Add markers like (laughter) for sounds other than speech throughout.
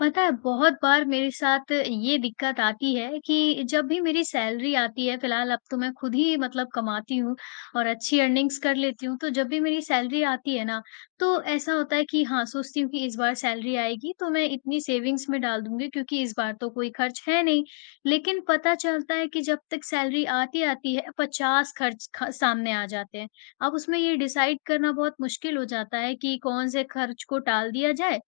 पता है, बहुत बार मेरे साथ ये दिक्कत आती है कि जब भी मेरी सैलरी आती है, फिलहाल अब तो मैं खुद ही मतलब कमाती हूँ और अच्छी अर्निंग्स कर लेती हूँ तो जब भी मेरी सैलरी आती है ना, तो ऐसा होता है कि हाँ, सोचती हूँ कि इस बार सैलरी आएगी तो मैं इतनी सेविंग्स में डाल दूँगी क्योंकि इस बार तो कोई खर्च है नहीं। लेकिन पता चलता है कि जब तक सैलरी आती, आती है, 50 खर्च ख सामने आ जाते हैं, अब उसमें ये डिसाइड करना बहुत मुश्किल हो जाता है कि कौन-से खर्च को टाल दिया जाए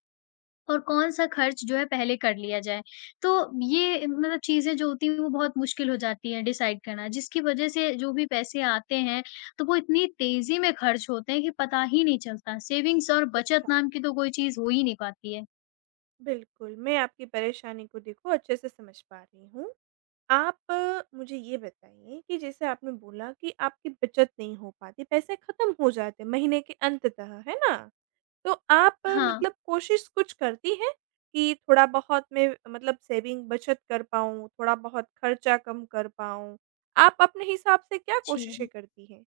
और कौन-सा खर्च जो है पहले कर लिया जाए। तो ये म चीज़ें जो होती हैं वो बहुत मुश्किल हो जाती है डिसाइड करना जिसकी वजह से जो भी पैसे आते हैं, तो वो इतनी तेजी में खर्च होते हैं कि पता ही नहीं चलता। सेविंग्स और बचत अच्छा। नाम की तो कोई चीज़ हो ही नहीं पाती है। बिल्कुल, मैं आपकी परेशानी को देखो अच्छे-से समझ पा रही हूँ। आप मुझे ये बताइए कि जैसे आपने बोला कि आपकी बचत नहीं हो पाती, पैसे खत्म हो जाते हैं महीने के अंततः है ना? तो आप हाँ। मतलब कोशिश कुछ करती हैं कि थोड़ा-बहुत मैं मतलब सेविंग, बचत कर पाऊँ, थोड़ा-बहुत खर्चा कम कर पाऊँ? आप अपने हिसाब से क्या कोशिशें जी। करती हैं?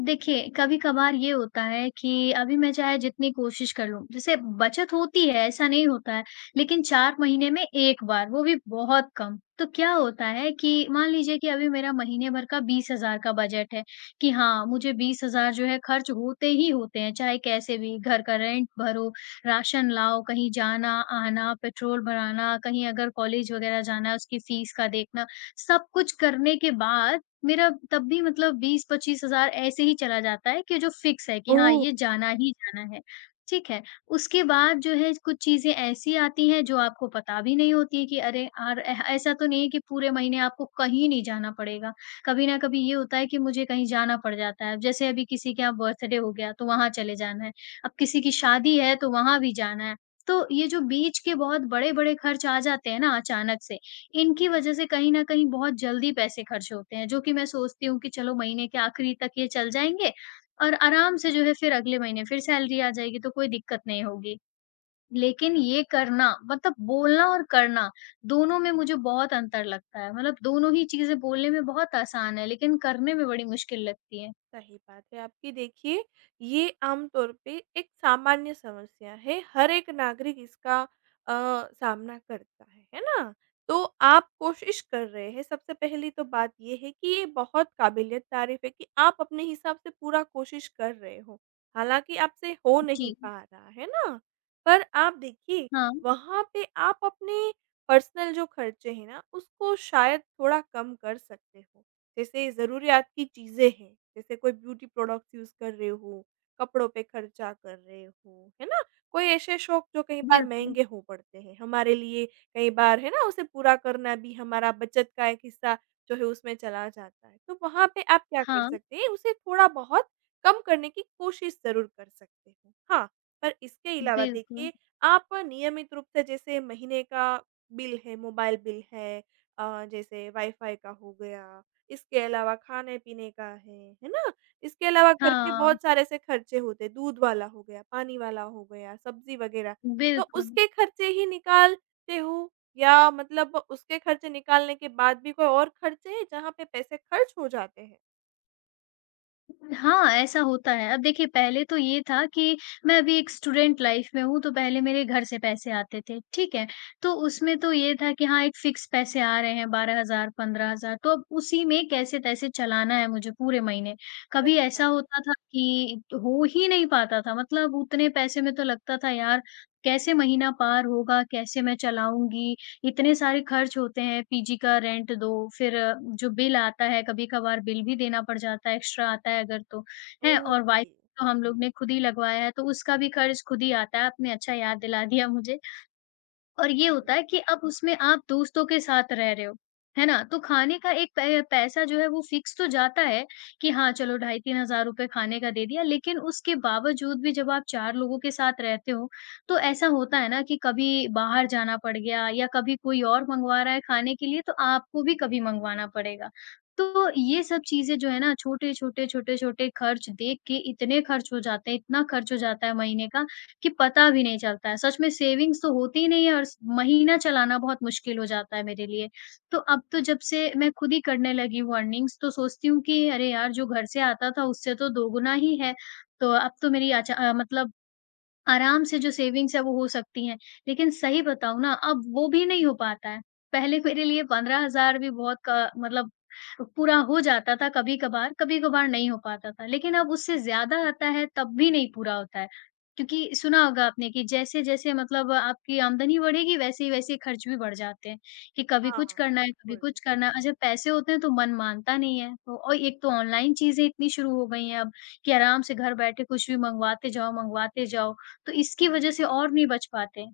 देखिए, कभी-कभार ये होता है कि अभी मैं चाहे जितनी कोशिश कर लूँ, जैसे बचत होती है ऐसा नहीं होता है, लेकिन 4 महीने में एक बार वो भी बहुत कम तो क्या होता है कि मान लीजिए कि अभी मेरा महीने भर का 20,000 का बजट है कि हाँ मुझे 20,000 जो है खर्च होते ही होते हैं, चाहे कैसे भी घर का रेंट भरो, राशन लाओ, कहीं जाना-आना, पेट्रोल भराना, कहीं अगर कॉलेज वग़ैरह जाना है उसकी फीस का देखना, सब-कुछ करने के बाद मेरा तब भी मतलब 20-25,000 ऐसे ही चला जाता है कि जो फिक्स है कि हाँ ओह! ये जाना ही जाना है ठीक है, उसके बाद जो है कुछ चीज़ें ऐसी आती हैं जो आपको पता भी नहीं होती है कि अरे अर ऐसा तो नहीं कि पूरे महीने आपको कहीं नहीं जाना पड़ेगा, कभी ना कभी ये होता है कि मुझे कहीं जाना पड़ जाता है अब जैसे अभी किसी के यहाँ बर्थडे हो गया तो वहाँ चले जाना है अब किसी की शादी है तो वहाँ भी जाना है, तो ये जो बीच के बहुत बड़े-बड़े खर्च आ जाते हैं ना अचानक से, इनकी वजह से कहीं न कहीं बहुत जल्दी पैसे खर्च होते हैं जो कि मैं सोचती हूँ कि चलो महीने के आखिरी तक ये चल जाएँगे और आराम से जो है फिर अगले महीने फिर सैलरी आ जाएगी तो कोई दिक्कत नहीं होगी, लेकिन ये करना मतलब बोलना और करना दोनों में मुझे बहुत अंतर लगता है मतलब दोनों ही चीज़ें बोलने में बहुत आसान हैं लेकिन करने में बड़ी मुश्किल लगती है। सही बात है आपकी देखिए, ये आमतौर पे एक सामान्य समस्या है हर एक नागरिक इसका अ, सामना करता है, है ना? तो आप कोशिश कर रहे हैं सबसे पहली तो बात ये है कि ये बहुत काबिल-ए-तारीफ़ है कि आप अपने हिसाब से पूरा कोशिश कर रहे हो, हालाँकि आपसे हो नहीं जी। पा रहा है ना, पर आप देखिए, हाँ। वहाँ पे आप अपने पर्सनल जो खर्चे हैं ना, उसको शायद थोड़ा कम कर सकते जैसे ज़रूरीयात की चीज़ें हैं, जैसे कोई ब्यूटी प्रोडक्टस यूज़ कर रहे हो, कपड़ों पे खर्चा कर रहे हो, है ना? कोई ऐसे शौक जो कई बार बिल्कुल। महँगे हो पड़ते हैं हमारे लिए कई बार है ना उसे पूरा करना भी हमारा बचत का एक हिस्सा जो है उसमें चला जाता है, तो वहाँ पे आप क्या कर हाँ। सकते हैं, उसे थोड़ा-बहुत कम करने की कोशिश ज़रूर कर सकते हाँ, पर इसके अलावा बिल्कुल। देखिए आप नियमित रूप से जैसे महीने का बिल है, मोबाईल बिल है, अ, जैसे वाईफाई का हो गया इसके अलावा खाने-पीने का है, है ना? इसके अलावा घर के हाँ। बहुत सारे एसे खर्चे होते हैं दूध वाला हो गया, पानी वाला हो गया, सब्जी वग़ैरह तो बिल्कुल। उसके खर्चे ही निकालते हो या मतलब उसके खर्चे निकालने के बाद भी कोई और खर्चे हैं जहाँ पे पैसे खर्च हो जाते हैं? हाँ, ऐसा होता है। अब देखिए पहले तो ये था कि मैं अभी एक स्टूडेंट लाइफ में हूँ तो पहले मेरे घर से पैसे आते थे, ठीक है? तो उसमें तो ये था कि हाँ एक फिक्स पैसे आ रहे हैं 12,000 15,000 तो अब उसी में कैसे-तैसे चलाना है मुझे पूरे महीने। कभी अच्छा। ऐसा होता था कि हो ही नहीं पाता था मतलब उतने पैसे में तो लगता था यार कैसे महीना पार होगा कैसे मैं चलाऊँगी इतने सारे ख़र्च होते हैं पीजी का रेंट दो फ़िर जो बिल आता है कभी-कभार बिल भी देना पड़ जाता है एक्स्ट्रा आता है अगर तो, हैं? और वाई ओके। तो हम लोगों ने ख़ुद ही लगवाया है तो उसका भी ख़र्च ख़ुद ही आता है, आपने अच्छा याद दिला दिया मुझे। और ये होता है हुँ। कि अब उसमें आप दोस्तों के साथ रह रहे हो, है ना? तो ख़ाने का एक पै पैसा जो है वो फिक्स तो जाता है कि हाँ, चलो ढाई 3 रुपए ख़ाने का दे दिया लेक़िन उसके बावजूद भी जब आप 4 लोगों के साथ रहते हो, तो ऐसा होता है ना कि कभी बाहर जाना पड़ गया या कभी कोई और मँगवा रहा है ख़ाने के लिए तो आपको भी कभी मँगवाना पड़ेगा। तो ये सब चीजें जो है ना छोटे-छोटे, छोटे-छोटे ख़र्च देख के इतने ख़र्च हो जाते हैं इतना ख़र्च हो जाता है महीने का कि पता भी नहीं चलता है। सच में सेविंग्स तो होती नहीं है और महीना चलाना बहुत मुश्किल हो जाता है मेरे लिए। तो अब तो जब से मैं ख़ुद ही करने लगी हूँ अर्निंग्स तो सोचती हूँ कि अरे यार जो घर से आता था उससे तो दोगुना ही है, तो अब तो मेरी अच्छा अ, मतलब आराम से जो सेविंग्स है वो हो सकती हैं, लेक़िन सही बताऊँ ना अब वो भी नहीं हो पाता है। पहले मेरे लिए 15,000 भी बहुत क मतलब पूरा हो जाता था कभी-कभार, कभी-कभार नहीं हो पाता था। लेक़िन अब उससे ज़्यादा आता है तब भी नहीं पूरा होता है, क्योंकि सुना होगा आपने कि जैसे-जैसे मतलब आपकी आमदनी बढ़ेगी वैसे ही वैसे ख़र्च भी बढ़ जाते हैं कि कभी हाँ, कुछ करना है, कभी बिल्कुल। कुछ करना है और जब पैसे होते हैं तो मन मानता नहीं है। तो एक तो ओनलाइन चीज़ें इतनी शुरू हो गई हैं अब कि आराम से घर बैठे कुछ भी मँगवाते जाओ, मँगवाते जाओ, तो इसकी वजह से और नहीं बच पाते।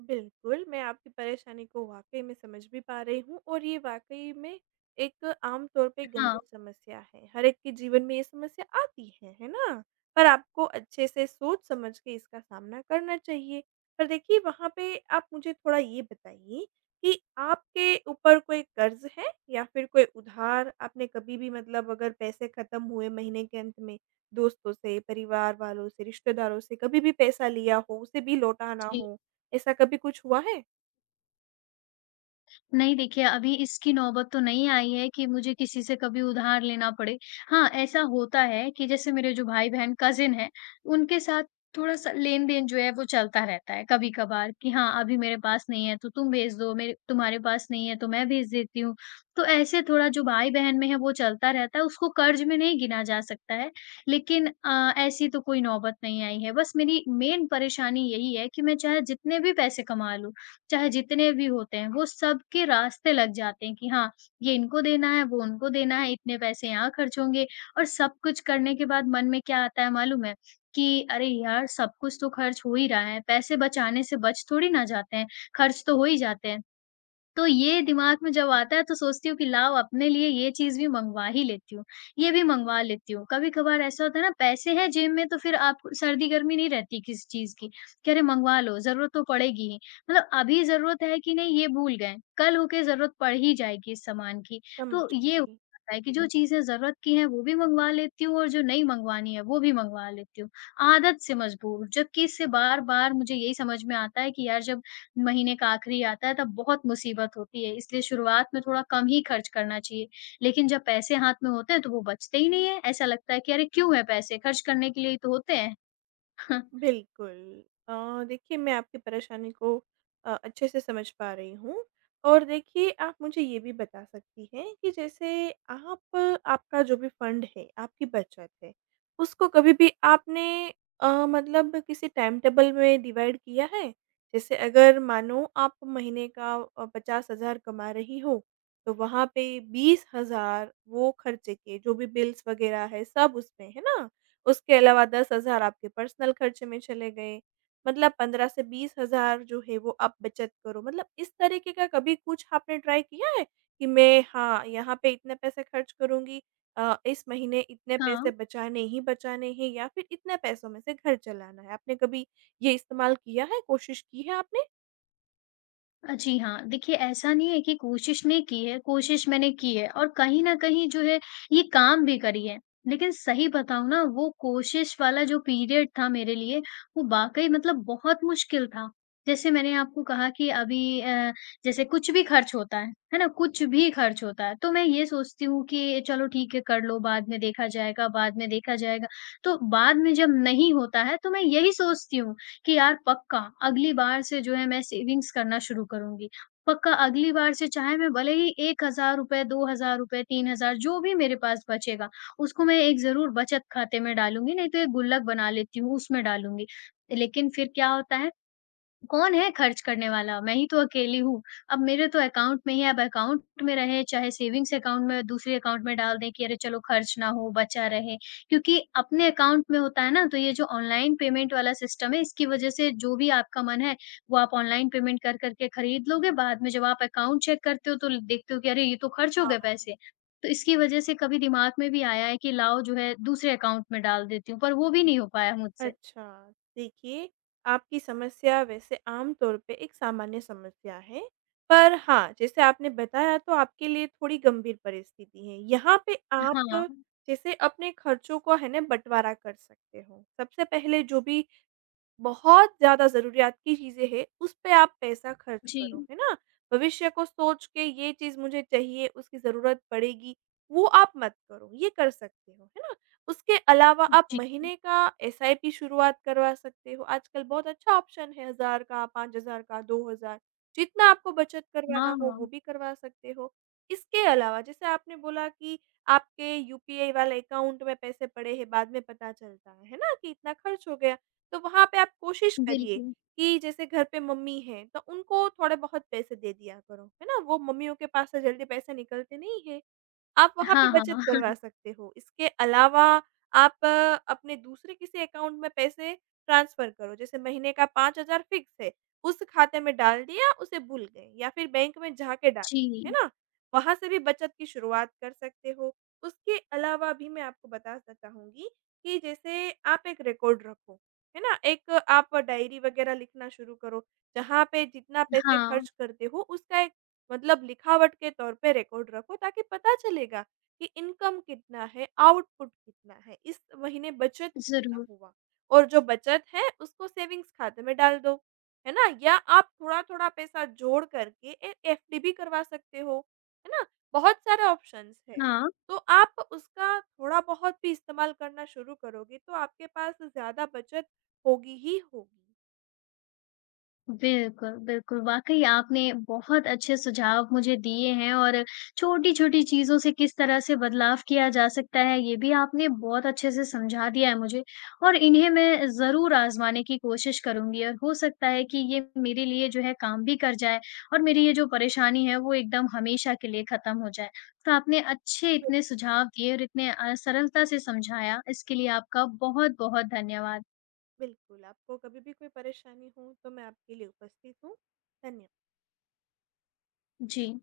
बिल्कुल, मैं आपकी परेशानी को वाक़ई में समझ भी पा रही हूँ और ये वाक़ई में एक आमतौर पे अ, गंभीर हाँ। समस्या है। हर एक के जीवन में ये समस्या आती है, है ना? पर आपको अच्छे-से सोच-समझ के इसका सामना करना चाहिए। पर देखिए वहाँ पे आप मुझे थोड़ा ये बताइए कि आपके ऊपर कोई कर्ज़ है या फ़िर कोई उधार आपने कभी भी मतलब अगर पैसे ख़त्म हुए महीने के अंत में दोस्तों से, परिवार वालों से, रिश्तेदारों से कभी भी पैसा लिया हो उसे भी लौटा ना जी। हो? ऐसा कभी कुछ हुआ है? नहीं देखिए अभी इसकी नौबत तो नहीं आई है कि मुझे किसी से कभी उधार लेना पड़े। हाँ, ऐसा होता है कि जैसे मेरे जो भाई-बहन कज़न हैं उनके साथ थोड़ा-सा लेन-देन जो है वो चलता रहता है कभी-कभार कि हाँ अभी मेरे पास नहीं है तो तुम भेज दो, मेरे तुम्हारे पास नहीं है तो मैं भेज देती हूँ। तो ऐसे थोड़ा जो भाई-बहन में है वो चलता रहता है, उसको कर्ज़ में नहीं गिना जा सकता है। लेक़िन अ, ऐसी तो कोई नौबत नहीं आई है बस मेरी मेन परेशानी यही है कि मैं चाहे जितने भी पैसे कमा लूँ, चाहे जितने भी होते हैं वो सबके रास्ते लग जाते हैं कि हाँ, ये इनको देना है वो उनको देना है इतने पैसे यहाँ ख़र्च होंगे और सब कुछ करने के बाद मन में क्या आता है मालूम है? कि अरे! यार सब कुछ तो ख़र्च हो ही रहा है, पैसे बचाने से बच थोड़ी ना जाते हैं ख़र्च तो हो ही जाते हैं। तो ये अच्छा। दिमाग में जब आता है तो सोचती हूँ कि लाओ अपने लिए ये चीज़ भी मँगवा ही लेती हूँ, ये भी मँगवा लेती हूँ। कभी-कभार ऐसा होता है ना पैसे हैं जेब में तो फ़िर आप सर्दी-गर्मी नहीं रहती किसी चीज़ की, कि अरे! मँगवा लो, ज़रूरत तो पड़ेगी ही। मतलब अभी ज़रूरत है कि नहीं ये भूल गए, कल हो के ज़रूरत पड़ ही जाएगी इस सामान की। तो ये हो समझी। जाता है कि जो चीज़ें ज़रूरत की हैं वो भी मँगवा लेती हूँ और जो नहीं मँगवानी है वो भी मँगवा लेती हूँ। आदत से मजबूर जबकि इससे बार-बार मुझे यही समझ में आता है कि यार जब महीने का आख़िरी आता है तब बहुत मुसीबत होती है, इसलिए शुरुआत में थोड़ा कम ही ख़र्च करना चाहिए। लेक़िन जब पैसे हाथ में होते हैं तो वो बचते ही नहीं है। ऐसा लगता है कि अरे! क्यों हैं पैसे? ख़र्च करने के लिए ही तो होते हैं। (chuckles) बिल्कुल। अ, देखिए मैं आपकी परेशानी को अ, अच्छे-से समझ पा रही हूँ। और देखिए आप मुझे ये भी बता सकती हैं कि जैसे आप आपका जो भी फंड है, आपकी बचत है उसको कभी भी आपने अ, मतलब किसी टाइमटेबल में डिवाइड किया है? जैसे अगर मानो आप महीने का अ, 50 हज़ार कमा रही हो तो वहाँ पे 20 हज़ार वो ख़र्चे के जो भी बिल्स वगैरह हैं सब उसमें, है ना? उसके अलावा 10 हज़ार आपके पर्सनल ख़र्चे में चले गए मतलब 15 से 20 हज़ार जो है वो आप बचत करो मतलब इस तरीक़े का कभी कुछ आपने ट्राई किया है कि मैं हाँ, यहाँ पे इतने पैसे ख़र्च करूँगी अ, इस महीने इतने पैसे हाँ। बचाने ही बचाने हैं या फ़िर इतने पैसों में से घर चलाना है? आपने कभी ये इस्तेमाल किया है कोशिश की है आपने? अ, जी हाँ। देखिए ऐसा नहीं है कि कोशिश नहीं की है। कोशिश मैंने की है और कहीं न कहीं जो है ये काम भी करी है। लेक़िन सही बताऊँ ना वो कोशिश वाला जो पीरियड था मेरे लिए वो वाक़ई मतलब बहुत मुश्किल था। जैसे मैंने आपको कहा कि अभी अ, जैसे कुछ भी ख़र्च होता है, है ना? कुछ भी ख़र्च होता है तो मैं ये सोचती हूँ कि चलो ठीक है कर लो बाद में देखा जाएगा, बाद में देखा जाएगा। तो बाद में जब नहीं होता है तो मैं यही सोचती हूँ कि यार पक्का अगली बार से जो है मैं सेविंग्स करना शुरू करूँगी। पक्का अगली बार से चाहे मैं भले ही 1 हज़ार रुपये 2 हज़ार रुपये 3 हज़ार जो भी मेरे पास बचेगा उसको मैं एक ज़रूर बचत ख़ाते में डालूँगी नहीं तो एक गुल्लक बना लेती हूँ उसमें डालूँगी। लेक़िन फ़िर क्या होता है? कौन है ख़र्च करने वाला, मैं ही तो अकेली हूँ। अब मेरे तो अकाउंट में ही है, अब अकाउंट में रहे चाहे सेविंग्स अकाउंट में दूसरे अकाउंट में डाल दें कि अरे! चलो ख़र्च ना हो बचा रहे। क्योंकि अपने अकाउंट में होता है ना तो ये जो ऑनलाइन पेमेंट वाला सिस्टम है इसकी वजह से जो भी आपका मन है वो आप ऑनलाइन पेमेंट कर, कर के ख़रीद लोगे। बाद में जब आप अकाउंट चेक करते हो तो ल देखते हो कि अरे! ये तो ख़र्च हो गए हाँ। पैसे। तो इसकी वजह से कभी दिमाग में भी आया है कि लाओ जो है दूसरे अकाउंट में डाल देती हूँ, पर वो भी नहीं हो पाया मुझसे। अच्छा। देखिए आपकी समस्या वैसे आमतौर पे एक सामान्य समस्या है। पर हाँ, जैसे आपने बताया तो आपके लिए थोड़ी गंभीर परिस्थिति हैं। यहाँ पे आप हाँ। जैसे अपने ख़र्चों को है ना बँटवारा कर सकते हो। सबसे पहले जो भी, बहुत ज़्यादा ज़रूरियात की चीज़ें हैं उस पे आप पैसा ख़र्च करो, जी। है ना? भविष्य को सोच के ये चीज़ मुझे चाहिए उसकी ज़रूरत पड़ेगी वो आप मत करो। ये कर सकते हो, है ना? उसके अलावा आप जी। महीने का एसआईपी शुरुआत करवा सकते हो। आजकल बहुत अच्छा ऑप्शन है हज़ार का, 5 हज़ार का, 2 हज़ार जितना आपको बचत करवाना हो वो हाँ। भी करवा सकते हो। इसके अलावा जैसे आपने बोला कि आपके यूपीआई वाले अकाउंट में पैसे पड़े हैं बाद में पता चलता है ना कि इतना ख़र्च हो गया। तो वहाँ पे आप कोशिश करिए बिल्कुल। कि जैसे घर पे मम्मी हैं तो उनको थोड़े-बहुत पैसे दे दिया करो। है ना? वो मम्मियों के पास से जल्दी पैसे निकलते नहीं हैं। आप वहाँ पे हाँ, हाँ। बचत करवा (chuckles) सकते हो। इसके अलावा आप अपने दूसरे किसी अकाउंट में पैसे ट्रांसफर करो। जैसे महीने का 5 हज़ार फिक्स है उस ख़ाते में डाल दिया उसे भूल गए या फ़िर बैंक में जाके डालो। है जी। ना? वहाँ से भी बचत की शुरुआत कर सकते हो। उसके अलावा भी मैं आपको बताना चाहूँगी कि जैसे आप एक रिकॉर्ड रखो। है ना? एक आप डायरी वग़ैरह लिखना शुरू करो, जहाँ पे जितना पैसे हाँ। ख़र्च करते हो उसका एक मतलब लिखावट के तौर पे रिकॉर्ड रखो ताकि पता चलेगा, कि इनकम कितना है आउटपुट कितना है इस महीने बचत कितना ज़रूर। हुआ और जो बचत है उसको सेविंग्स ख़ाते में डाल दो। है ना? या आप थोड़ा-थोड़ा पैसा जोड़ करके एक एफडी भी करवा सकते हो, है ना? बहुत सारे ऑप्शन्स हैं। हाँ। तो आप उसका थोड़ा-बहुत भी इस्तेमाल करना शुरू करोगे तो आपके पास ज़्यादा बचत होगी ही होगी। बिल्कुल, बिल्कुल वाक़ई आपने बहुत अच्छे सुझाव मुझे दिए हैं और छोटी-छोटी चीज़ों से किस तरह से बदलाव किया जा सकता है ये भी आपने बहुत अच्छे से समझा दिया है मुझे और इन्हें मैं ज़रूर आज़माने की कोशिश करूँगी। अ, हो सकता है कि ये मेरे लिए जो है काम भी कर जाए और मेरी ये जो परेशानी है वो एकदम हमेशा के लिए ख़त्म हो जाए। तो आपने अच्छे बिल इतने सुझाव दिए और इतने अ, सरलता से समझाया इसके लिए आपका बहुत-बहुत धन्यवाद। बिल्कुल, आपको कभी भी कोई परेशानी हो तो मैं आपके लिए उपस्थित हूँ। धन्य जी।